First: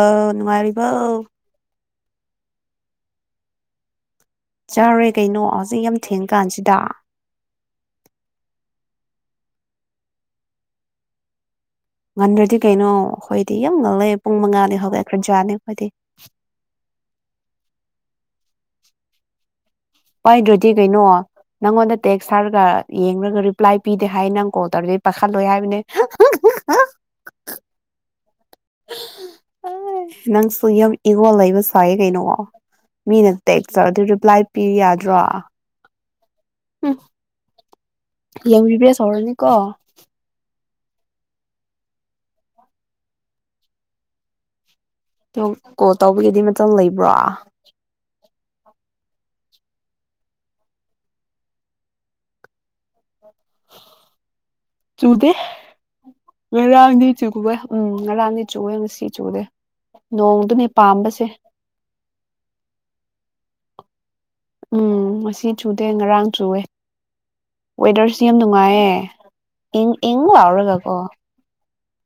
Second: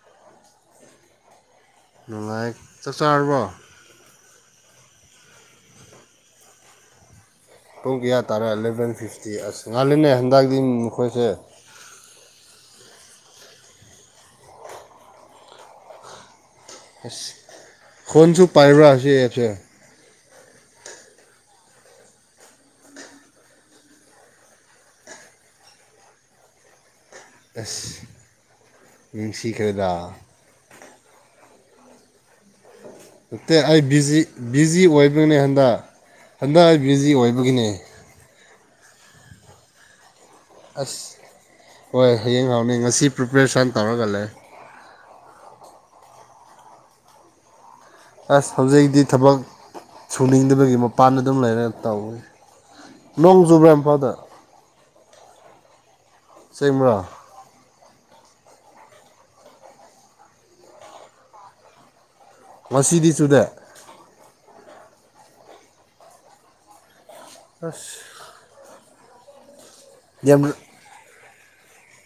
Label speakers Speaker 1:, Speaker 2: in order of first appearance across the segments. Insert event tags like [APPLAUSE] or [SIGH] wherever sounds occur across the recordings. Speaker 1: ꯑ ꯅꯨꯉꯥꯏꯔꯤꯕꯣ
Speaker 2: ꯅꯨꯡꯉꯥꯏ ꯆꯥꯛ ꯆꯥꯔꯕꯣ
Speaker 1: ꯆꯥꯔꯦ ꯀꯩꯅꯣ ꯍꯧꯖꯤꯛ ꯌꯥꯝ ꯊꯦꯡꯀꯥꯟꯁꯤꯗ
Speaker 2: ꯄꯨꯡ ꯀꯌꯥ ꯇꯥꯔꯦ ꯑꯦꯂꯚꯦꯟ ꯐꯤꯐꯇꯤ ꯑꯁ ꯉꯥꯜꯂꯤꯅꯦ ꯍꯟꯗꯛꯗꯤ ꯅꯈꯣꯏꯁꯦ
Speaker 1: ꯉꯟꯗ꯭ꯔꯗꯤ ꯀꯩꯅꯣ ꯑꯩꯈꯣꯏꯗꯤ ꯌꯥꯝ ꯉꯜꯂꯦ ꯄꯨꯡ ꯃꯉꯥꯅꯤ ꯍꯧꯒꯠꯈ꯭ꯔꯖꯥꯠꯅꯦ ꯑꯩꯈꯣꯏꯗꯤ
Speaker 2: ꯑꯁ ꯐꯣꯟꯁꯨ ꯄꯥꯏꯕ꯭ꯔꯥ ꯁꯤ ꯑꯦꯞꯁꯦ
Speaker 1: ꯄꯥꯏꯗ꯭ꯔꯗꯤ ꯀꯩꯅꯣ ꯅꯪꯉꯣꯟꯗ ꯇꯦꯛꯁ ꯊꯥꯔꯒ ꯌꯦꯡꯔꯒ ꯔꯤꯄ꯭ꯂꯥꯏ ꯄꯤꯗꯦ ꯍꯥꯏ ꯅꯪ ꯀꯣꯜ ꯇꯧꯔꯗꯤ ꯄꯥꯈꯠꯂꯣꯏ ꯍꯥꯏꯕꯅꯦ
Speaker 2: ꯑꯁ ꯅꯨꯡꯁꯤꯈ꯭ꯔꯦꯗ
Speaker 1: ꯅꯪꯁꯨ ꯌꯥꯝ ꯏꯒꯣꯜ ꯂꯩꯕꯁ ꯐꯥꯌꯦ ꯀꯩꯅꯣ ꯃꯤꯅ
Speaker 2: ꯅꯠꯇꯦ
Speaker 1: ꯇꯦꯛꯁ
Speaker 2: ꯑꯩ
Speaker 1: ꯇꯧꯔꯗꯤ
Speaker 2: ꯕꯤꯖꯤ
Speaker 1: ꯔꯤꯄ꯭ꯂꯥꯏ ꯄꯤꯌꯨ
Speaker 2: ꯕꯤꯖꯤ
Speaker 1: ꯌꯥꯗ꯭ꯔꯣ
Speaker 2: ꯑꯣꯏꯕꯅꯦ ꯍꯟꯗꯛ ꯍꯟꯗꯛ ꯑꯩ ꯕꯤꯖꯤ ꯑꯣꯏꯕꯒꯤꯅꯦ
Speaker 1: ꯍꯌꯦꯡ ꯔꯤꯕ꯭ꯔꯦꯁ ꯍꯧꯔꯅꯤꯀꯣ
Speaker 2: ꯑꯁ ꯍꯣꯏ ꯍꯌꯦꯡ ꯍꯥꯎꯅꯤ ꯉꯁꯤ ꯄ꯭ꯔꯤꯄꯦꯔꯦꯁꯟ ꯇꯧꯔꯒ ꯂꯩ
Speaker 1: ꯅꯪ ꯀꯣꯜ ꯇꯧꯕꯒꯤꯗꯤ ꯃꯇꯝ ꯂꯩꯕ꯭ꯔꯣ
Speaker 2: ꯑꯁ ꯍꯧꯖꯤꯛꯇꯤ ꯊꯕꯛ ꯁꯨꯅꯤꯡꯗꯕꯒꯤ ꯃꯄꯥꯟꯗ ꯑꯗꯨꯝ ꯂꯩꯔꯦ ꯇꯧꯋꯤ ꯅꯣꯡꯖꯨꯕ꯭ꯔ ꯏꯝꯐꯥꯜꯗ
Speaker 1: ꯆꯨꯗꯦ ꯉꯔꯥꯡꯗꯤ
Speaker 2: ꯑꯁꯦꯡꯕ꯭ꯔꯥ
Speaker 1: ꯆꯨꯋꯦ ꯎꯝ ꯉꯔꯥꯡꯅꯤ ꯆꯨꯋꯦ ꯉꯁꯤ ꯆꯨꯗꯦ ꯅꯣꯡꯗꯨꯅꯤ ꯄꯥꯝꯕꯁꯦ
Speaker 2: ꯉꯁꯤꯗꯤ ꯆꯨꯗꯦ
Speaker 1: ꯎꯝ ꯃꯁꯤ ꯆꯨꯗꯦ ꯉꯔꯥꯡ ꯆꯨꯋꯦ
Speaker 2: ꯑꯁ
Speaker 1: ꯋꯦꯗꯔꯁꯤ ꯌꯥꯝ ꯅꯨꯡꯉꯥꯏꯌꯦ ꯏꯡ ꯏꯡ
Speaker 2: ꯌꯥꯝ
Speaker 1: ꯂꯥꯎꯔꯒꯀꯣ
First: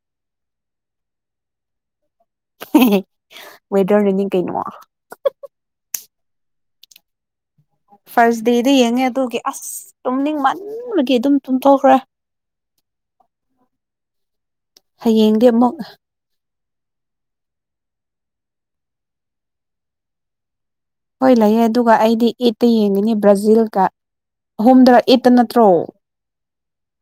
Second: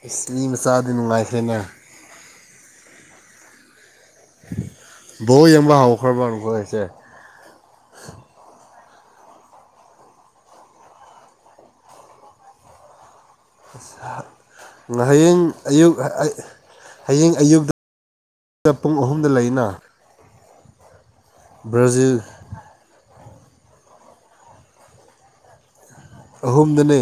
Speaker 2: ꯑꯁ ꯃꯤ ꯃꯆꯥꯗꯤ ꯅꯨꯡꯉꯥꯏꯈ꯭ꯔꯦꯅꯦ
Speaker 1: ꯋꯦꯗ ꯅꯤꯡ ꯀꯩꯩꯅꯅꯨꯡ
Speaker 2: ꯕꯣꯜ [UNINTELLIGIBLE]
Speaker 1: ꯐꯥꯔꯁ ꯗꯦꯗ ꯌꯦꯡꯉꯦ ꯑꯗꯨꯒꯤ ꯑꯁ ꯇꯨꯝꯅꯤꯡ ꯃꯟꯕꯒꯤ ꯑꯗꯨꯝ ꯇꯨꯝꯊꯣꯛꯈ꯭ꯔꯦ
Speaker 2: ꯑꯁ ꯍ ꯉ ꯍꯌꯦꯡ
Speaker 1: ꯍꯌꯦꯡꯗꯤ ꯑꯃꯨꯛ
Speaker 2: ꯑꯌꯨꯛ ꯍꯌꯦꯡ ꯑꯌꯨꯛꯇ ꯄꯨꯡ ꯑꯍꯨꯝꯗ ꯂꯩꯅ
Speaker 1: ꯍꯣꯏ ꯂꯩꯑꯦ ꯑꯗꯨꯒ
Speaker 2: ꯕ꯭ꯔꯥꯖꯤꯜ
Speaker 1: ꯑꯩꯗꯤ ꯑꯦꯠꯇ ꯌꯦꯡꯒꯅꯤ ꯕ꯭ꯔꯥꯖꯤꯜꯀ ꯑꯍꯨꯝꯗ ꯑꯦꯠꯇ ꯅꯠꯇ꯭ꯔꯣ
Speaker 2: ꯑꯍꯨꯝꯗꯅꯦ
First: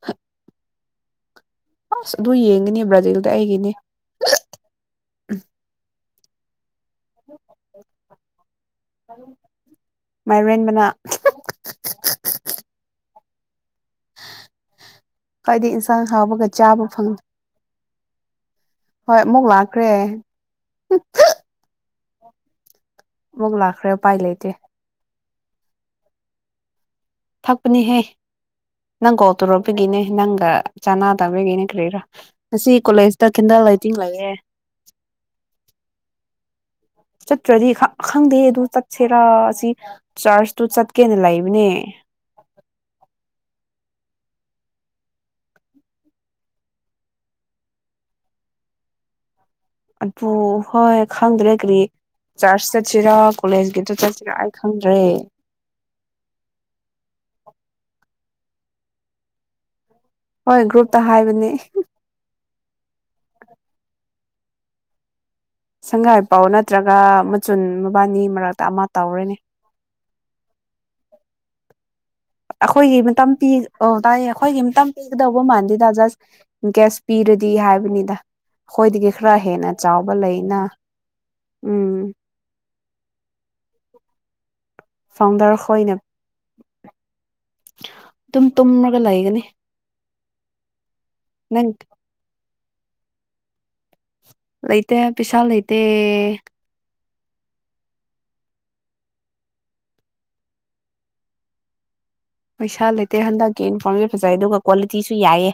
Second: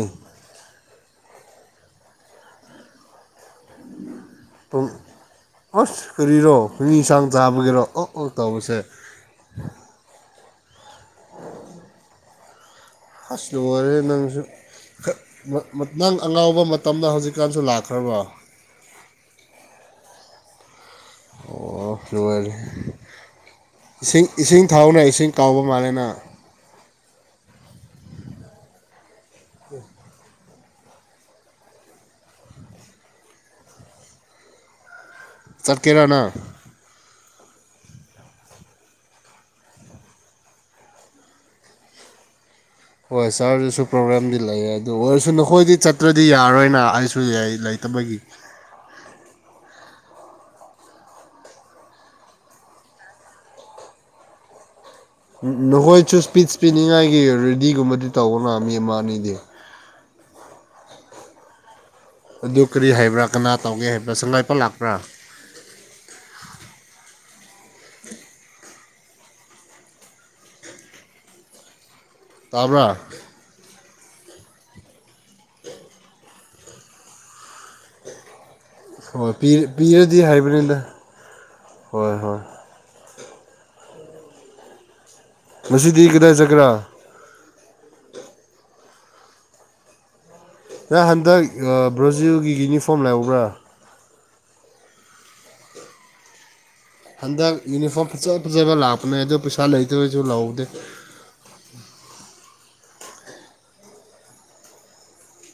Speaker 1: ꯑꯁ ꯑꯗꯨ ꯌꯦꯡꯒꯅꯤ ꯕ꯭ꯔꯥꯖꯤꯜꯗ ꯑꯩꯒꯤ
Speaker 2: ꯄꯨꯡ ꯑꯥꯁ ꯀꯔꯤꯔꯣ [UNINTELLIGIBLE] ꯆꯥꯡ ꯇꯥꯕꯒꯤꯔꯣ ꯑꯣꯛ ꯑꯣꯛ ꯇꯧꯕꯁꯦ
Speaker 1: ꯃꯥꯏꯔꯦꯅ ꯃꯅꯥ
Speaker 2: ꯍꯁ ꯂꯣꯏꯔꯦꯍꯦ ꯅꯪꯁꯨ ꯈ
Speaker 1: ꯈ꯭ꯋꯥꯏꯗꯤ
Speaker 2: ꯃ
Speaker 1: ꯏꯟꯁꯥꯡ
Speaker 2: ꯅꯪ
Speaker 1: ꯍꯥꯎꯕꯒ
Speaker 2: ꯑꯉꯥꯎꯕ
Speaker 1: ꯆꯥꯕ
Speaker 2: ꯃꯇꯝꯗ
Speaker 1: ꯐꯪ
Speaker 2: ꯍꯧꯖꯤꯛꯀꯥꯟꯁꯨ ꯂꯥꯛꯈ꯭ꯔꯕ
Speaker 1: ꯍꯣꯏ ꯑꯃꯨꯛ ꯂꯥꯛꯈ꯭ꯔꯦ
Speaker 2: ꯑꯣ ꯂꯣꯏꯔꯦ
Speaker 1: ꯑꯃꯨꯛ ꯂꯥꯛꯈ꯭ꯔꯦ ꯎꯄꯥꯏ
Speaker 2: ꯏꯁꯤꯡ
Speaker 1: ꯂꯩꯇꯦ
Speaker 2: ꯏꯁꯤꯡ ꯊꯥꯎꯅ ꯏꯁꯤꯡ ꯇꯥꯎꯕ ꯃꯥꯜꯂꯦ ꯅꯪ
Speaker 1: ꯊꯛ ꯄꯅꯤꯍꯦ ꯅꯪ ꯀꯣꯜ ꯇꯧꯔꯛꯄꯒꯤꯅꯦ ꯅꯪꯒ ꯆꯥꯅꯥ ꯇꯧꯔꯦꯒꯤꯅꯤ ꯀ꯭ꯔꯤꯔꯥ ꯉꯁꯤ ꯀꯣꯂꯦꯖꯇ ꯀꯦꯟꯗꯜ ꯂꯥꯏꯇꯤꯡ ꯂꯩꯌꯦ
Speaker 2: ꯆꯠꯀꯦꯔ ꯅꯪ
Speaker 1: ꯆꯠꯇ꯭ꯔꯗꯤ ꯈ ꯈꯪꯗꯦ ꯑꯗꯨ ꯆꯠꯁꯦꯔꯥ ꯑꯁꯤ ꯆꯥꯔꯁꯇꯨ ꯆꯠꯀꯦꯅ ꯂꯩꯕꯅꯦ
Speaker 2: ꯍꯣꯏ ꯁꯥꯔꯗꯨꯁꯨ ꯄ꯭ꯔꯣꯕ꯭ꯂꯦꯝꯗꯤ ꯂꯩ ꯑꯗꯨ ꯑꯣꯏꯔꯁꯨ ꯅꯈꯣꯏꯗꯤ ꯆꯠꯇ꯭ꯔꯗꯤ ꯌꯥꯔꯔꯣꯏꯅ ꯑꯩꯁꯨ ꯂꯩꯇꯕꯒꯤ
Speaker 1: ꯑꯗꯨ ꯍꯣꯏ ꯈꯪꯗ꯭ꯔꯦ ꯀꯔꯤ ꯆꯔꯆ ꯆꯠꯁꯤꯔꯥ ꯀꯣꯂꯦꯖ ꯒꯤꯇ ꯆꯠꯁꯤꯔꯥ ꯑꯩ ꯈꯪꯗ
Speaker 2: ꯅꯍꯣꯏ ꯆꯨꯁ ꯏꯁꯄꯤꯁ ꯄꯤꯅꯤꯉꯥꯏꯒꯤ ꯔꯦꯗꯤꯒꯨꯝꯕꯗꯤ ꯇꯧꯑꯣꯅ ꯃꯤ ꯑꯃ ꯑꯅꯤꯗꯤ
Speaker 1: ꯍꯣꯏ ꯒ꯭ꯔꯨꯨꯞꯇ ꯍꯥꯏꯕꯅꯦ
Speaker 2: ꯑꯗꯨ ꯀꯔꯤ ꯍꯥꯏꯕ꯭ꯔꯥ ꯀꯅꯥ ꯇꯧꯒꯦ ꯍꯥꯏꯕ꯭ꯔꯥ ꯁꯪ ꯂꯥꯏꯄ ꯂꯥꯛꯄ꯭ꯔꯥ
Speaker 1: ꯁꯪꯉꯥꯏ ꯄꯥꯎ ꯅꯠꯇ꯭ꯔꯒ ꯃꯆꯨꯟ ꯃꯕꯥꯅꯤ ꯃꯔꯛꯇ ꯑꯃ ꯇꯧꯔꯦꯅꯦ
Speaker 2: ꯇꯥꯕ꯭ꯔꯥ
Speaker 1: ꯑꯩꯈꯣꯏꯒꯤ ꯃꯇꯝ ꯄꯤ ꯑꯣ ꯇꯥꯏꯌꯦ ꯑꯩꯈꯣꯏꯒꯤ ꯑꯝꯇꯪ ꯄꯤꯒꯗꯧꯕ ꯃꯥꯟꯗꯦꯗ ꯖꯁ ꯒ꯭ꯌꯥꯁ ꯄꯤꯔꯗꯤ ꯗꯤ ꯍꯥꯏꯕꯅꯤꯗ ꯑꯩꯈꯣꯏꯗꯒꯤ
Speaker 2: ꯍꯣꯏ
Speaker 1: ꯈꯔ ꯍꯦꯟꯅ ꯆꯥꯎꯕ
Speaker 2: ꯄꯤꯔꯗꯤ
Speaker 1: ꯂꯩꯅ
Speaker 2: ꯍꯥꯏꯕꯅꯤꯗ
Speaker 1: ꯎꯝ
Speaker 2: ꯍꯣꯏ ꯍꯣꯏ
Speaker 1: ꯐꯥꯎꯟꯗꯔ ꯍꯣꯏꯅ
Speaker 2: ꯉꯁꯤꯗꯤ ꯀꯗꯥꯏ ꯆꯠꯀꯦꯔꯥ
Speaker 1: ꯑꯗꯨꯝ ꯇꯨꯝ ꯂꯩꯒꯅꯤ
Speaker 2: ꯅ ꯍꯟꯗꯛ
Speaker 1: ꯅꯪ
Speaker 2: ꯕ꯭ꯔꯣꯖꯤꯜꯒꯤ ꯌꯨꯅꯤꯐꯣꯝ ꯂꯩꯍꯧꯕ꯭ꯔꯥ
Speaker 1: ꯂꯩꯇ ꯄꯩꯁꯥ ꯂꯩꯇ
Speaker 2: ꯍꯟꯗꯛ ꯌꯨꯅꯤꯐꯣꯔꯝ ꯐꯖ ꯐꯖꯕ ꯂꯥꯛꯄꯅꯦ ꯑꯗꯨꯗꯣ ꯄꯩꯁꯥ ꯂꯩꯇ꯭ꯔꯁꯨ ꯂꯧꯍꯧꯗꯦ
Speaker 1: ꯄꯩꯁꯥ ꯂꯩꯇꯦ ꯍꯟꯗꯛꯀꯤ ꯏꯟꯐꯣꯔꯝꯁꯦ ꯐꯖꯩ ꯑꯗꯨꯒ ꯀ꯭ꯋꯥꯂꯤꯇꯤꯁꯨ ꯌꯥꯏꯑꯦ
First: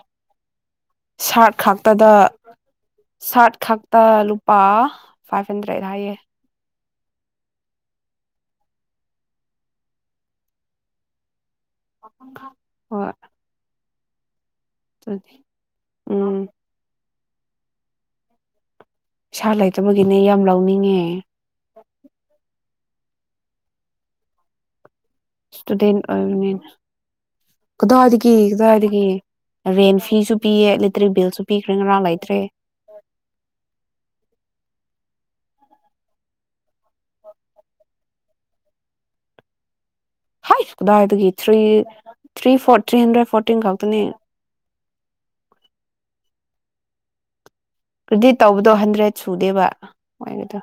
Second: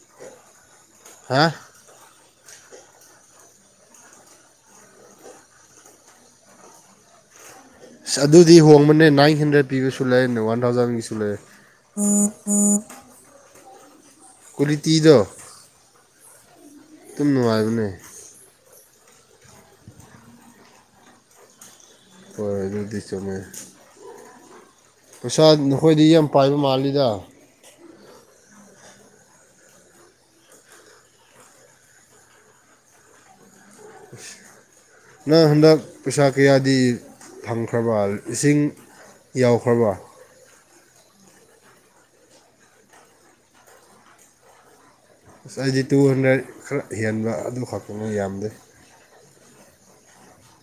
Speaker 2: ꯍꯥ
Speaker 1: ꯁꯥꯔꯠ ꯈꯥꯛꯛꯇꯗ ꯁꯥꯔꯠ ꯈꯛꯇ ꯂꯨꯄꯥ ꯐꯥꯏꯚ ꯍꯟꯗ꯭ꯔꯦꯗ ꯍꯥꯏꯌꯦ
Speaker 2: ꯑꯁ ꯑꯗꯨꯗꯤ ꯍꯣꯡꯕꯅꯦ ꯅꯥꯏꯟ ꯍꯟꯗ꯭ꯔꯦꯗ ꯄꯤꯕꯁꯨ ꯂꯩꯔꯦꯅꯦ ꯋꯥꯟ ꯊꯥꯎꯖꯟꯒꯤꯁꯨ ꯂꯩꯔꯦ [UNINTELLIGIBLE]
Speaker 1: ꯍꯣꯏ [UNINTELLIGIBLE] ꯎꯝ
Speaker 2: ꯑꯗꯨꯝ ꯅꯨꯡꯉꯥꯏꯕꯅꯦ
Speaker 1: ꯄꯩꯁꯥ ꯂꯩꯇꯕꯒꯤꯅꯦ ꯌꯥꯝ ꯂꯧꯅꯤꯡꯉꯦ
Speaker 2: ꯍꯣꯏ ꯑꯗꯨꯗꯤ ꯆꯨꯝꯃꯦ ꯄꯩꯁꯥ
Speaker 1: ꯏꯁꯇꯨꯗꯦꯟ
Speaker 2: ꯅꯈꯣꯏꯗꯤ ꯌꯥꯝ ꯄꯥꯏꯕ
Speaker 1: ꯑꯣꯏꯕꯅꯤꯅ
Speaker 2: ꯃꯥꯜꯂꯤꯗ
Speaker 1: ꯀꯗꯥꯏꯗꯒꯤ ꯀꯗꯥꯏꯗꯒꯤ ꯔꯦꯟ ꯐꯤꯁꯨ ꯄꯤꯌꯦ ꯏꯂꯦꯛꯇ꯭ꯔꯤꯛ ꯕꯤꯜꯁꯨ ꯄꯤꯈ꯭ꯔꯦ ꯉꯔꯥꯡ ꯂꯩꯇ꯭ꯔꯦ
Speaker 2: ꯅꯪ ꯍꯟꯗꯛ ꯄꯩꯁꯥ ꯀꯌꯥꯗꯤ ꯐꯪꯈ꯭ꯔꯕ ꯏꯁꯤꯡ ꯌꯥꯎꯈ꯭ꯔꯕ
Speaker 1: ꯍꯥꯏ ꯀꯗꯥꯏꯗꯒꯤ three three four three hundred fourteen ꯈꯛꯇꯅꯤ
Speaker 2: ꯑꯁ ꯑꯩꯗꯤ ꯇꯨ ꯍꯟꯗ꯭ꯔꯦꯠ ꯈꯔ ꯍꯦꯟꯕ ꯑꯗꯨꯝ
Speaker 1: ꯑꯗꯨꯗꯤ ꯇꯧꯕꯗꯣ ꯍꯟꯗ꯭ꯔꯦꯠ ꯁꯨꯗꯦꯕ ꯃꯣꯏꯅꯤꯗꯣ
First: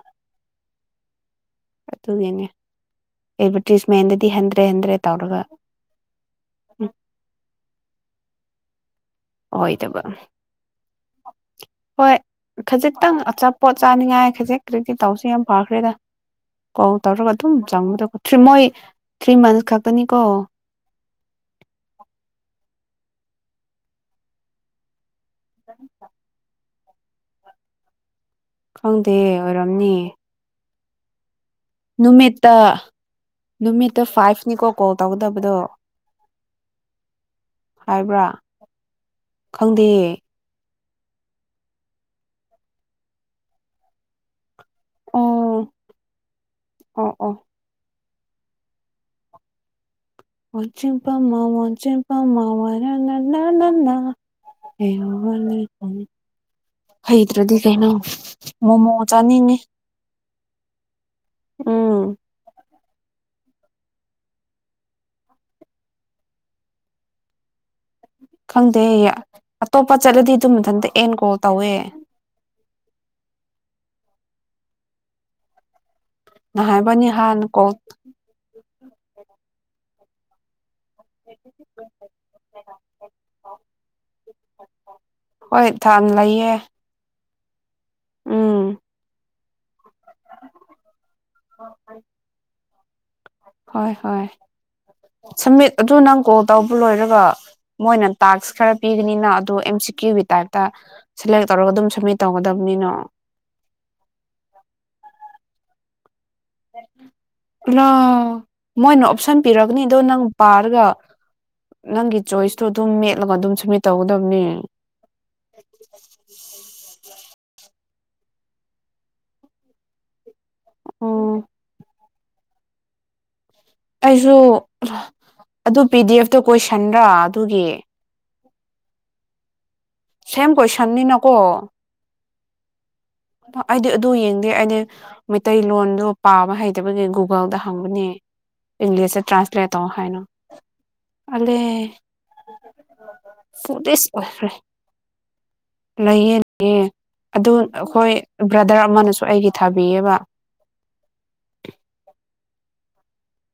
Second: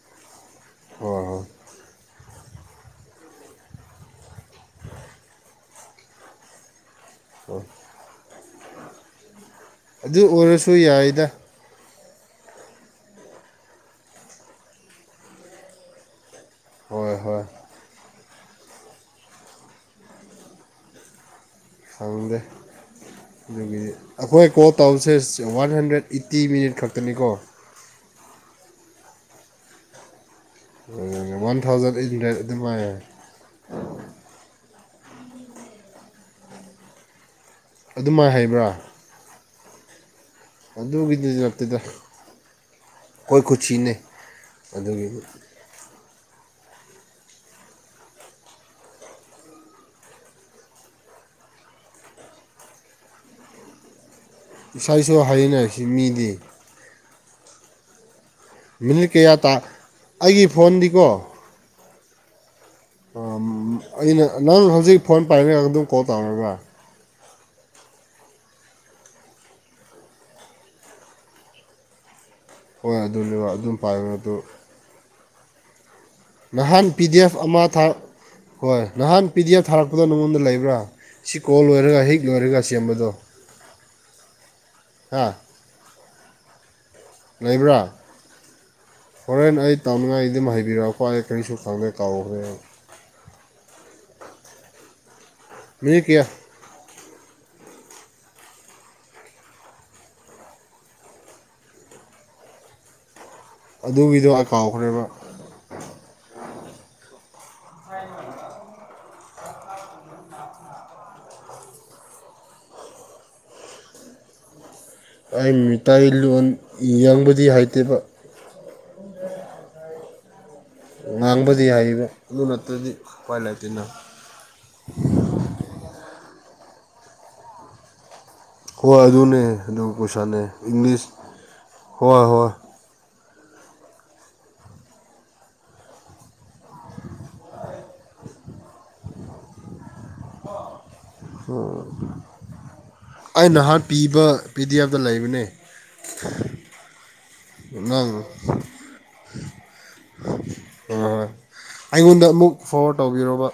Speaker 2: ꯍꯣꯏ ꯍꯣꯏ
Speaker 1: ꯑꯠꯇꯗꯤꯅꯦ ꯑꯦꯠꯚꯔꯇꯤꯁꯃꯦꯟꯗꯗꯤ ꯍꯟꯗ꯭ꯔꯦ ꯍꯟꯗ꯭ꯔꯦ ꯇꯧꯔꯒ ꯎꯝ
Speaker 2: ꯑꯣ
Speaker 1: ꯑꯣꯏꯗꯕ
Speaker 2: ꯑꯗꯨ ꯑꯣꯏꯔꯁꯨ ꯌꯥꯏꯗ
Speaker 1: ꯍꯣꯏ ꯈꯖꯤꯛꯇꯪ ꯑꯆꯥꯄꯣꯠ ꯆꯥꯅꯤꯡꯉꯥꯏ ꯈꯖꯤꯛ ꯀꯗꯤ ꯇꯧꯁꯨ ꯌꯥꯝ ꯐꯈ꯭ꯔꯦꯗ ꯀꯣ
Speaker 2: ꯍꯣꯏ
Speaker 1: ꯇꯔ ꯀ
Speaker 2: ꯍꯣꯏ
Speaker 1: ꯆꯃꯨꯗ ꯀ ꯊ꯭ꯔꯤ ꯃꯣꯏ ꯊ꯭ꯔꯤ ꯃꯟꯁ ꯈꯛꯇꯅꯤꯀꯣ
Speaker 2: ꯐꯪꯗꯦ ꯑꯗꯨꯒꯤ ꯑꯩꯈꯣꯏ ꯀꯣ ꯇꯥꯎꯟꯁꯦ ꯋꯥꯟ ꯍꯟꯗ꯭ꯔꯦꯠ ꯑꯩꯠꯇꯤ ꯃꯤꯅꯤꯠ ꯈꯛꯇ ꯄꯅꯤꯒꯣ
Speaker 1: ꯈꯪꯗꯦ ꯑꯣꯏꯔꯝꯅꯤ
Speaker 2: ꯎ ꯋꯥꯟ ꯊꯥꯎꯖꯟ ꯑꯩꯠ ꯍꯟꯗ꯭ꯔꯦꯠ
Speaker 1: ꯅꯨꯃꯤꯠꯇ
Speaker 2: ꯑꯗꯨꯃꯥꯏꯅ
Speaker 1: ꯅꯨꯃꯤꯠꯇ ꯐꯥꯏꯚꯅꯤ ꯀ ꯀꯣꯜ ꯇꯧꯒꯗꯕꯗꯣ
Speaker 2: ꯑꯗꯨꯃꯥꯏꯅ ꯍꯥꯏꯕ꯭ꯔꯥ
Speaker 1: ꯈꯪꯗꯦꯦ
Speaker 2: ꯑꯗꯨꯒꯤꯗꯨꯃꯛꯇꯗ ꯑꯩꯈꯣꯏ ꯀꯨꯁꯤꯅꯦꯩ ꯑꯗꯨꯒꯤ
Speaker 1: ꯑ ꯑ ꯑꯣꯖꯦꯄꯥꯃ ꯑꯣꯖꯤꯟ ꯄꯃ ꯋꯥꯔ ꯅ ꯅꯅꯥ
Speaker 2: ꯏꯁꯥ ꯏꯁ ꯍꯥꯏꯌꯦꯅ ꯁꯤ ꯃꯤꯗꯤ
Speaker 1: ꯍꯩꯇ꯭ꯔꯗꯤ ꯀꯩꯅꯣ ꯃꯣꯃꯣ
Speaker 2: ꯃꯤꯅꯤꯠ ꯀꯌꯥ ꯇꯥ
Speaker 1: ꯆꯥꯅꯤꯡꯉꯤ
Speaker 2: ꯑꯩꯒꯤ ꯐꯣꯟꯗꯤꯀꯣ
Speaker 1: [UNINTELLIGIBLE]
Speaker 2: ꯑꯩꯅ ꯅꯪ ꯍꯧꯖꯤꯛ ꯐꯣꯟ ꯄꯥꯏꯔꯒ ꯑꯗꯨꯝ ꯀꯣꯜ ꯇꯧꯔꯒ
Speaker 1: ꯈꯪꯗꯦ ꯑꯇꯣꯞꯄ ꯆꯠꯂꯗꯤ ꯑꯗꯨ ꯃꯊꯟꯇ ꯑꯦꯟ ꯀꯣꯜ ꯇꯧꯋꯦ
Speaker 2: ꯍꯣꯏ ꯑꯗꯨꯝ ꯄꯥꯏꯕ ꯑꯗꯨ ꯅꯍꯥꯟ ꯄꯤ
Speaker 1: ꯅꯍꯥꯟꯕꯅꯤ
Speaker 2: ꯗꯤ ꯑꯦꯐ
Speaker 1: ꯍꯥꯟꯅ
Speaker 2: ꯑꯃ
Speaker 1: ꯀꯣꯜ
Speaker 2: ꯍꯣꯏ ꯅꯍꯥꯟ ꯄꯤ ꯗꯤ ꯑꯦꯐ ꯊꯥꯔꯛꯄ ꯈꯨꯗꯣ ꯃꯉꯣꯟꯗ ꯂꯩꯕ꯭ꯔꯥ ꯁꯤ ꯀꯣꯜ ꯂꯣꯏꯔꯒ ꯍꯤꯛ ꯂꯣꯏꯔꯒ ꯁꯦꯝꯕꯗꯣ ꯍꯥ
Speaker 1: ꯍꯣꯏ ꯊꯥꯟ
Speaker 2: ꯂꯩꯕ꯭ꯔꯥ
Speaker 1: ꯑꯥ
Speaker 2: ꯐꯣꯔꯦꯟ ꯑꯩꯠ ꯇꯥꯎꯅꯤꯡꯉꯥꯏꯒꯤ ꯑꯗꯨꯝ ꯍꯥꯏꯕꯤꯔꯛꯑꯣꯀꯣ ꯑꯩ ꯀꯔꯤꯁꯨ ꯈꯪꯗꯦ ꯀꯥꯎꯈ꯭ꯔꯦ
Speaker 1: ꯍꯣꯏ ꯍꯣꯏ ꯁꯃꯤꯠ ꯑꯗꯨ
Speaker 2: ꯃꯤ
Speaker 1: ꯅꯪ
Speaker 2: ꯀꯌꯥ
Speaker 1: ꯀꯣꯜ ꯇꯧꯕ ꯂꯣꯏꯔ ꯑꯗꯨꯒ ꯃꯣꯏꯅ ꯇꯥꯛꯁ ꯈꯔ ꯄꯤꯒꯅꯤꯅ ꯑꯗꯨ ꯑꯦꯝ ꯁꯤ ꯀ꯭ꯌꯨꯒꯤ ꯇꯥꯏꯞꯇ ꯁꯦꯂꯦꯛ ꯇꯧꯔꯒ ꯑꯗꯨꯝ ꯁꯝꯃꯤꯠ ꯇꯧꯒꯗꯕꯅꯤꯅꯣ
Speaker 2: ꯑꯗꯨꯒꯤꯗꯣ ꯑ ꯀꯥꯎꯈ꯭ꯔꯦꯕ
Speaker 1: ꯂ ꯃꯣꯏ ꯍꯥꯞꯁꯟꯕꯤꯔꯒꯅꯤ ꯑꯗꯣ ꯅꯪ ꯄꯥꯔꯒ ꯅꯪꯒꯤ ꯆꯣꯏꯁꯇꯣ ꯑꯗꯨꯝ ꯃꯦꯠꯂꯒ ꯑꯗꯨꯝ ꯁꯝꯃꯤꯠ ꯇꯧꯒꯗꯕꯅꯤ
Speaker 2: ꯑꯩ ꯃꯤꯇꯥꯏ ꯂꯣꯟ ꯌꯦꯡꯕ ꯗꯤ ꯍꯥꯏꯇꯦꯕ
Speaker 1: ꯑꯣ
Speaker 2: ꯉꯥꯡꯕꯗꯤ ꯍꯥꯏꯌꯦꯕ ꯃꯅꯠꯇꯗꯤ ꯀꯋꯥꯂꯦ
Speaker 1: ꯑꯩꯁꯨ ꯑꯗꯨ ꯄꯤꯗꯤ ꯑꯦꯐ ꯇ ꯀꯣꯏꯁꯟ꯭ꯔ ꯑꯗꯨꯒꯤ
Speaker 2: ꯍ ꯑꯗꯨ ꯑꯗꯨꯅꯦ ꯑꯗꯨꯗꯣꯛ ꯄꯩꯁꯥꯅꯦ
Speaker 1: ꯁꯦꯝ
Speaker 2: ꯏꯪꯂꯤꯁ
Speaker 1: ꯀꯣꯏꯁꯟꯅꯤꯅꯀꯣ
Speaker 2: ꯍꯣꯏ ꯍꯣꯏ
Speaker 1: ꯑꯩꯗꯤ ꯑꯗꯨ ꯌꯦꯡꯗꯦ ꯑꯩꯗꯤ ꯃꯩꯇꯩꯂꯣꯟꯗꯣ ꯄꯥꯕ ꯍꯩꯇꯕꯒꯤ ꯒꯨꯒꯜꯗ ꯍꯪꯕꯅꯦ ꯏꯪꯂꯤꯁꯇ ꯇ꯭ꯔꯥꯟꯁꯂꯦꯠ ꯇꯧ ꯍꯥꯏꯅ ꯑꯂꯦ
Speaker 2: ꯑꯣ ꯑꯩ ꯅꯍꯥꯟ
Speaker 1: ꯐꯨꯗꯤꯁ
Speaker 2: ꯄꯤꯕ
Speaker 1: ꯑꯣꯏꯈ꯭ꯔꯦ
Speaker 2: ꯄꯤ ꯗꯤ ꯑꯦꯐꯇ ꯂꯩꯕꯅꯦ
Speaker 1: ꯂꯩꯌꯦ ꯂꯩꯌꯦ ꯑꯗꯨ
Speaker 2: ꯅꯪ
Speaker 1: ꯑꯩꯈꯣꯏ ꯕ꯭ꯔꯗꯔ ꯑꯃꯅꯁꯨ ꯑꯩꯒꯤ ꯊꯥꯕꯤꯌꯦꯕ
Speaker 2: ꯑꯩꯉꯣꯟꯗ ꯑꯃꯨꯛ ꯐꯣꯔꯋꯥꯔꯗ ꯇꯧꯕꯤꯔꯣꯔꯕ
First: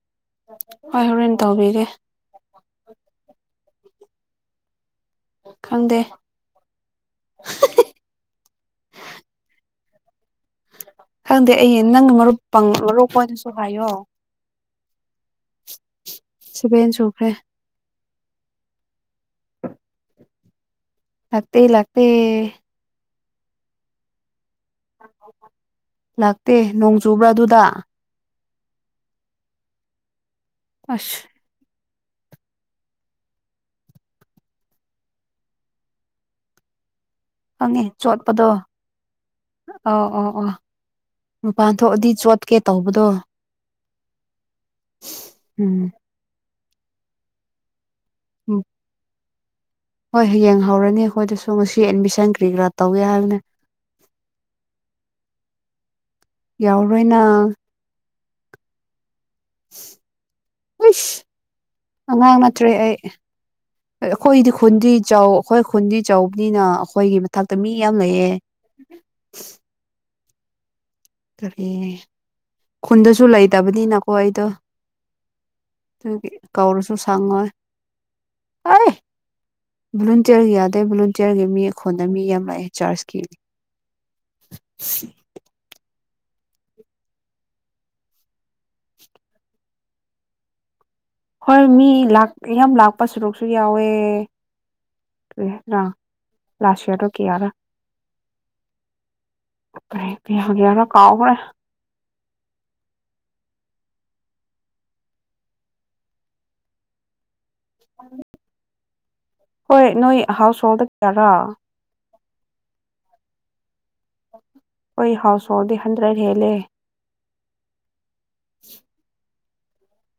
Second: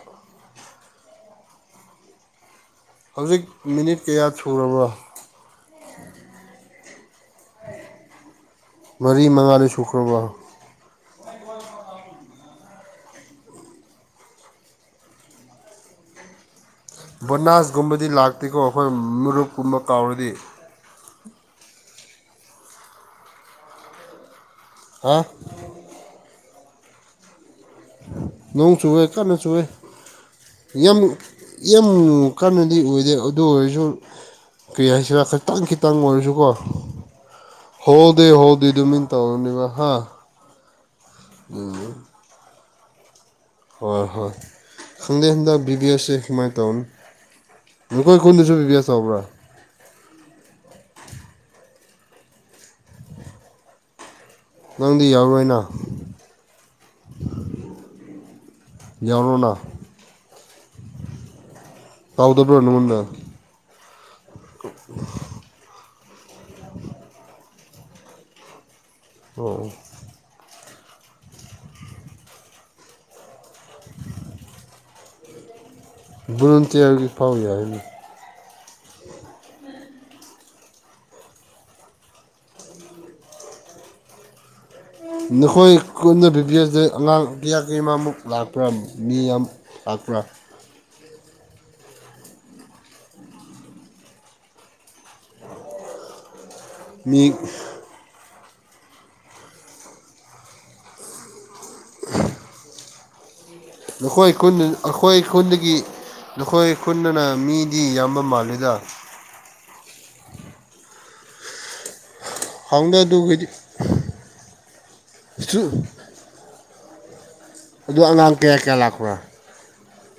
Speaker 1: ꯍꯣꯏ ꯍꯣꯔꯦꯟ ꯇꯧꯕꯤꯒꯦ
Speaker 2: ꯍꯧꯖꯤꯛ ꯃꯤꯅꯤꯠ ꯀꯌꯥ ꯁꯨꯔꯕ
Speaker 1: ꯈꯪꯗꯦ
Speaker 2: ꯃꯔꯤ ꯃꯉꯥꯅꯤ ꯁꯨꯈ꯭ꯔꯕ꯭ꯔꯣ
Speaker 1: ꯈꯪꯗꯦ ꯑꯩ ꯅꯪ ꯃꯔꯨꯞ ꯄꯪꯂ ꯂꯧꯔꯛꯄꯅꯁꯨ ꯍꯥꯏꯌꯣ ꯁꯚꯦꯟ ꯁꯨꯈ꯭ꯔꯦ
Speaker 2: ꯕꯣꯅꯥꯁꯒꯨꯝꯕꯗꯤ ꯂꯥꯛꯇ꯭ꯀꯣ ꯑꯩꯈꯣꯏ ꯃꯔꯨꯞꯀꯨꯝꯕ ꯀꯥꯎꯔꯗꯤ
Speaker 1: ꯂꯥꯛꯇ ꯂꯥꯛꯇ
Speaker 2: ꯍꯥ
Speaker 1: ꯗꯦ ꯅꯣꯡ ꯆꯨꯕ꯭ꯔꯥ ꯑꯗꯨꯗ
Speaker 2: ꯅꯣꯡ ꯆꯨꯋꯦ ꯀꯥꯟꯅ ꯆꯨꯋꯦ ꯌ
Speaker 1: ꯑꯁ
Speaker 2: ꯌꯥꯝ ꯀꯥꯟꯅꯗꯤ ꯑꯣꯏꯗꯦ ꯑꯗꯨ ꯑꯣꯏꯔꯁꯨ ꯀꯔꯤ ꯍꯥꯏꯁꯤꯔ ꯈꯈꯤꯇꯪ ꯈꯤꯇꯪ ꯑꯣꯏꯔꯁꯨꯀꯣ
Speaker 1: ꯈꯪꯉꯦ
Speaker 2: ꯍꯗꯦ
Speaker 1: ꯆꯣꯠꯄꯗꯣ
Speaker 2: ꯍꯗ ꯑꯗꯨ ꯃꯤ ꯇꯧꯅꯤꯕ ꯍꯥ
Speaker 1: ꯃꯄꯥꯥꯟꯊꯣ ꯑꯗꯨꯗꯤ ꯆꯣꯠ ꯀꯦ ꯇꯧꯕꯗꯣ
Speaker 2: ꯍꯣꯏ ꯍꯣꯏ ꯁꯗꯦ ꯍꯗ
Speaker 1: ꯎꯝ
Speaker 2: ꯕꯤꯕꯤꯁꯦ ꯍꯃ ꯗꯟ ꯑꯩꯣꯏ ꯀꯨꯟꯅꯤꯁꯨ ꯄꯤꯕꯤ ꯆꯥꯎꯕ꯭ꯔꯥ
Speaker 1: ꯁꯤ ꯑꯦꯗꯃꯤꯁꯟ ꯀ꯭ꯔꯤ ꯀ꯭ꯔꯥ ꯇꯧꯒꯦ ꯍꯥꯏꯕꯅꯦ
Speaker 2: ꯅꯪꯗꯤ ꯌꯥꯎꯔꯣꯏ ꯑꯣꯏꯅ
Speaker 1: ꯌꯥꯎꯔꯣꯏꯅ
Speaker 2: ꯌꯥꯎꯔꯣꯅ
Speaker 1: ꯍꯣꯏꯁ ꯑꯉꯥꯡ
Speaker 2: ꯇꯧꯗꯕ꯭ꯔꯣ
Speaker 1: ꯅꯠꯇ꯭ꯔꯦ ꯑꯩ
Speaker 2: ꯅꯉꯣꯟꯗ
Speaker 1: ꯑꯩꯈꯣꯏꯗꯤ ꯈꯨꯟꯗꯤ ꯆꯥꯎ ꯑꯩꯈꯣꯏ ꯈꯨꯟꯗꯤ ꯆꯥꯎꯕꯅꯤꯅ ꯑꯩꯈꯣꯏꯒꯤ ꯃꯊꯛꯇ ꯃꯤ ꯌꯥꯝꯅꯑꯦ
Speaker 2: ꯑꯣ
Speaker 1: ꯀꯔꯤ ꯈꯨꯟꯗꯁꯨ ꯂꯩꯇꯕꯅꯤꯅꯀꯣ ꯑꯩꯗꯣ ꯑꯗꯨꯒꯤ
Speaker 2: ꯔꯟꯇꯤꯌꯥꯔꯒꯤ ꯐꯥꯎ ꯌꯥ ꯍꯥꯏꯅꯤ
Speaker 1: ꯑ ꯕ꯭ꯂꯨꯟꯇꯤꯌꯔ ꯌꯥꯗꯦ ꯕ꯭ꯂꯨꯟꯇꯤꯌꯔꯒꯤ ꯃꯤ ꯑꯩꯈꯣꯟꯗ ꯃꯤ ꯌꯥꯝ ꯂꯥꯛꯑꯦ ꯆꯥꯔꯖꯀꯤꯅꯤ
Speaker 2: ꯅꯈꯣꯏ ꯀꯨꯅ ꯄꯤꯕꯤꯔꯩ ꯑꯉꯥꯡ ꯀꯌꯥ ꯀꯌꯥ ꯑꯃꯃꯨꯛ ꯂꯥꯛꯄ꯭ꯔꯥ ꯃꯤ ꯑꯃ ꯂꯥꯛꯄ꯭ꯔꯥ
Speaker 1: ꯍꯣꯏ ꯃꯤ ꯌꯥꯝ ꯂꯥꯛꯄ ꯁꯔꯨꯛꯁꯨ ꯌꯥꯎꯋꯦ ꯀ ꯂꯥꯁ ꯌꯔ ꯇꯣ
Speaker 2: ꯃꯤ
Speaker 1: ꯀ ꯌꯥꯔ ꯒꯅ ꯀꯥꯎꯥꯎꯕꯅꯦ
Speaker 2: ꯅꯈꯣꯏ ꯈꯨ ꯑꯩꯈꯣꯏ ꯈꯨꯟꯗꯒꯤ ꯅꯈꯣꯏ ꯈꯨꯟꯗꯅ ꯃꯤꯗꯤ ꯌꯥꯝꯕ ꯃꯥꯜꯂꯤꯗ
Speaker 1: ꯍꯣꯏ ꯅꯣꯏ ꯍꯥꯎꯁ ꯍꯣꯜꯗ ꯀꯌꯥꯔꯥ
Speaker 2: ꯍꯪꯗ ꯑꯗꯨꯒꯒꯤꯗꯤ
Speaker 1: ꯑꯩꯣꯏ ꯍꯥꯎꯁꯥꯎꯗꯤ ꯍꯟꯗ꯭ꯔ ꯍꯦ ꯂꯩꯦ
Speaker 2: ꯑꯗꯣ ꯑꯉꯥꯡ ꯀꯌꯥ ꯀꯌꯥ ꯂꯥꯛꯄ꯭ꯔꯣ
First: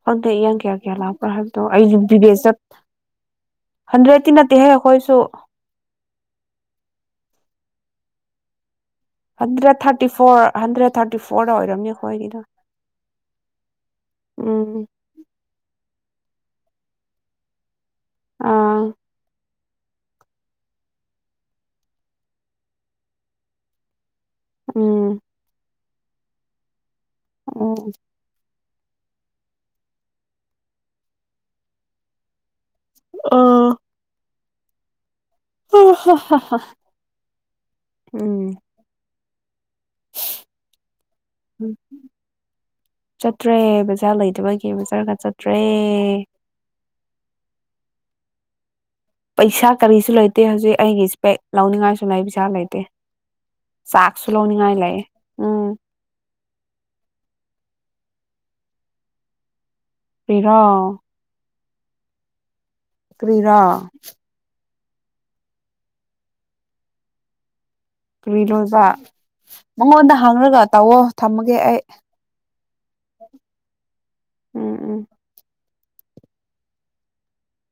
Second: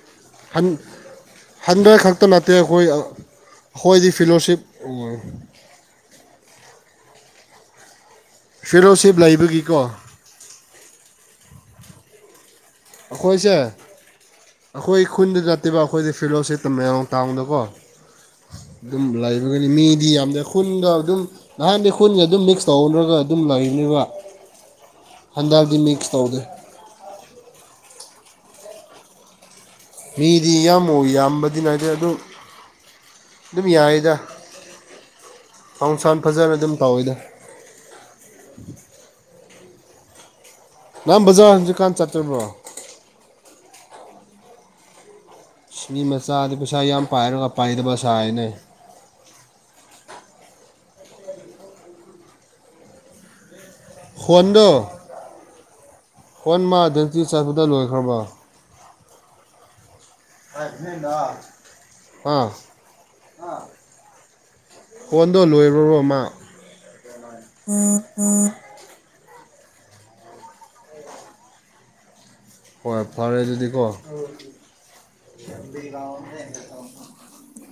Speaker 1: ꯑꯗꯨꯗꯦ ꯏꯡ ꯀꯌꯥ ꯀꯌꯥ ꯂꯥꯛꯄ꯭ꯔꯥ ꯍꯥꯏꯕꯗꯣ ꯑꯩꯁꯨ
Speaker 2: ꯍꯟꯗ꯭ꯔꯦꯠ ꯈꯛꯇ
Speaker 1: ꯕꯤꯕꯦ
Speaker 2: ꯅꯠꯇꯦ
Speaker 1: ꯆꯠ
Speaker 2: ꯑꯩꯈꯣꯏ ꯑꯩꯈꯣꯏꯗꯤ
Speaker 1: ꯍꯟꯗ꯭ꯔꯦꯠꯇꯤ
Speaker 2: ꯐꯤꯂꯣꯁꯤꯞ
Speaker 1: ꯅꯠꯇꯦꯍꯦ ꯑꯩꯈꯣꯏꯁꯨ
Speaker 2: ꯐꯦꯂꯣꯁꯤꯞ
Speaker 1: ꯍꯟꯗ꯭ꯔꯦꯠ
Speaker 2: ꯂꯩꯕꯒꯤꯀꯣ
Speaker 1: ꯊꯥꯔꯇꯤ ꯐꯣꯔ ꯍꯟꯗ꯭ꯔꯦꯠ ꯊꯥꯔꯇꯤ ꯐꯣꯔꯗ ꯑꯣꯏꯔꯝꯨ ꯑꯣꯏꯈꯣꯏꯒꯤꯗꯣ
Speaker 2: ꯑꯩꯈꯣꯏꯁꯦ ꯑꯩꯈꯣꯏ ꯈꯨꯟꯗ ꯅꯠꯇꯦꯕ ꯑꯩꯈꯣꯏꯗꯤ ꯐꯤꯔꯂꯣꯁꯤ ꯇꯃꯦꯡꯂꯣꯡ ꯇꯥꯎꯟꯗꯀꯣ
Speaker 1: ꯑꯥ
Speaker 2: ꯝ ꯂꯥꯏꯚ ꯑꯗꯨꯒꯗꯤ ꯃꯤꯗꯤ ꯌꯥꯝꯅ ꯈꯨꯟꯒ ꯑꯗꯨꯝ ꯅꯍꯥꯟꯗꯤ ꯈꯨꯟꯒ ꯑꯗꯨꯝ ꯃꯤꯛꯁ ꯇꯧꯅꯔꯒ ꯑꯗꯨꯝ ꯂꯩꯅꯦꯕ
Speaker 1: ꯎꯝ
Speaker 2: ꯍꯟꯗꯔꯗꯤ ꯃꯤꯛꯁ ꯇꯒꯦ
Speaker 1: ꯑꯣ
Speaker 2: ꯃꯤꯗꯤ ꯌꯥꯝꯌꯥꯝꯃꯨ ꯌꯥꯝꯕꯗꯤ ꯅꯥꯗꯦ ꯑꯗꯨ ꯑꯗꯨꯝ
Speaker 1: ꯑ
Speaker 2: ꯌꯥꯏꯗ [UNINTELLIGIBLE] ꯄꯥꯎꯁꯥꯟ ꯐꯖꯅ ꯑꯗꯨꯝ ꯇꯧꯋꯦꯗ
Speaker 1: ꯎꯝ
Speaker 2: ꯕꯖꯥꯔ
Speaker 1: ꯎ
Speaker 2: ꯍꯧꯖꯤꯛꯀꯥꯟ ꯆꯠꯇ꯭ꯔꯕ꯭ꯔꯣ
Speaker 1: ꯆꯠꯇ꯭ꯔꯦ ꯕꯖꯥꯔ ꯂꯩꯗꯕꯒꯤ ꯕꯖꯥꯔꯒ ꯆꯠꯇ꯭ꯔꯦ
Speaker 2: ꯁ ꯃꯁꯥ ꯑ ꯑꯗꯨ ꯄꯁꯥ ꯌꯥꯝ ꯄꯥꯏꯔꯒ ꯄꯥꯏꯗꯕꯁꯥꯏ ꯌꯦꯅꯦ
Speaker 1: ꯄꯦꯛ ꯂꯧꯅꯤꯡꯉꯥꯏꯁꯨ ꯂꯩ ꯄꯁꯥ ꯂꯩꯇꯦ ꯆꯥꯛꯁꯨ
Speaker 2: ꯍꯣꯟꯗꯣ
Speaker 1: ꯂꯧꯅꯤꯡꯉꯥꯏ ꯂꯩ ꯎꯝ
Speaker 2: [UNINTELLIGIBLE]
Speaker 1: ꯀ꯭ꯔꯤꯔꯣ
Speaker 2: [UNINTELLIGIBLE] ꯑꯥ
Speaker 1: ꯀꯔꯤꯔꯥ
Speaker 2: ꯐꯣꯟꯗꯣ ꯂꯣꯏꯔꯨꯔꯣꯃ ꯎꯝ
Speaker 1: ꯀ꯭ꯔꯤ
Speaker 2: ꯎꯝ
Speaker 1: ꯂꯣꯏꯕ ꯃꯉꯣꯟꯗ ꯍꯥꯡꯉꯒ ꯇꯧꯑꯣ ꯊꯝꯃꯒꯦ ꯑꯩ
Speaker 2: ꯍꯣꯏ ꯐꯔꯦ ꯑꯗꯨꯗꯤꯀꯣ
Speaker 1: ꯎꯝ ꯎꯝ
Speaker 2: [UNINTELLIGIBLE]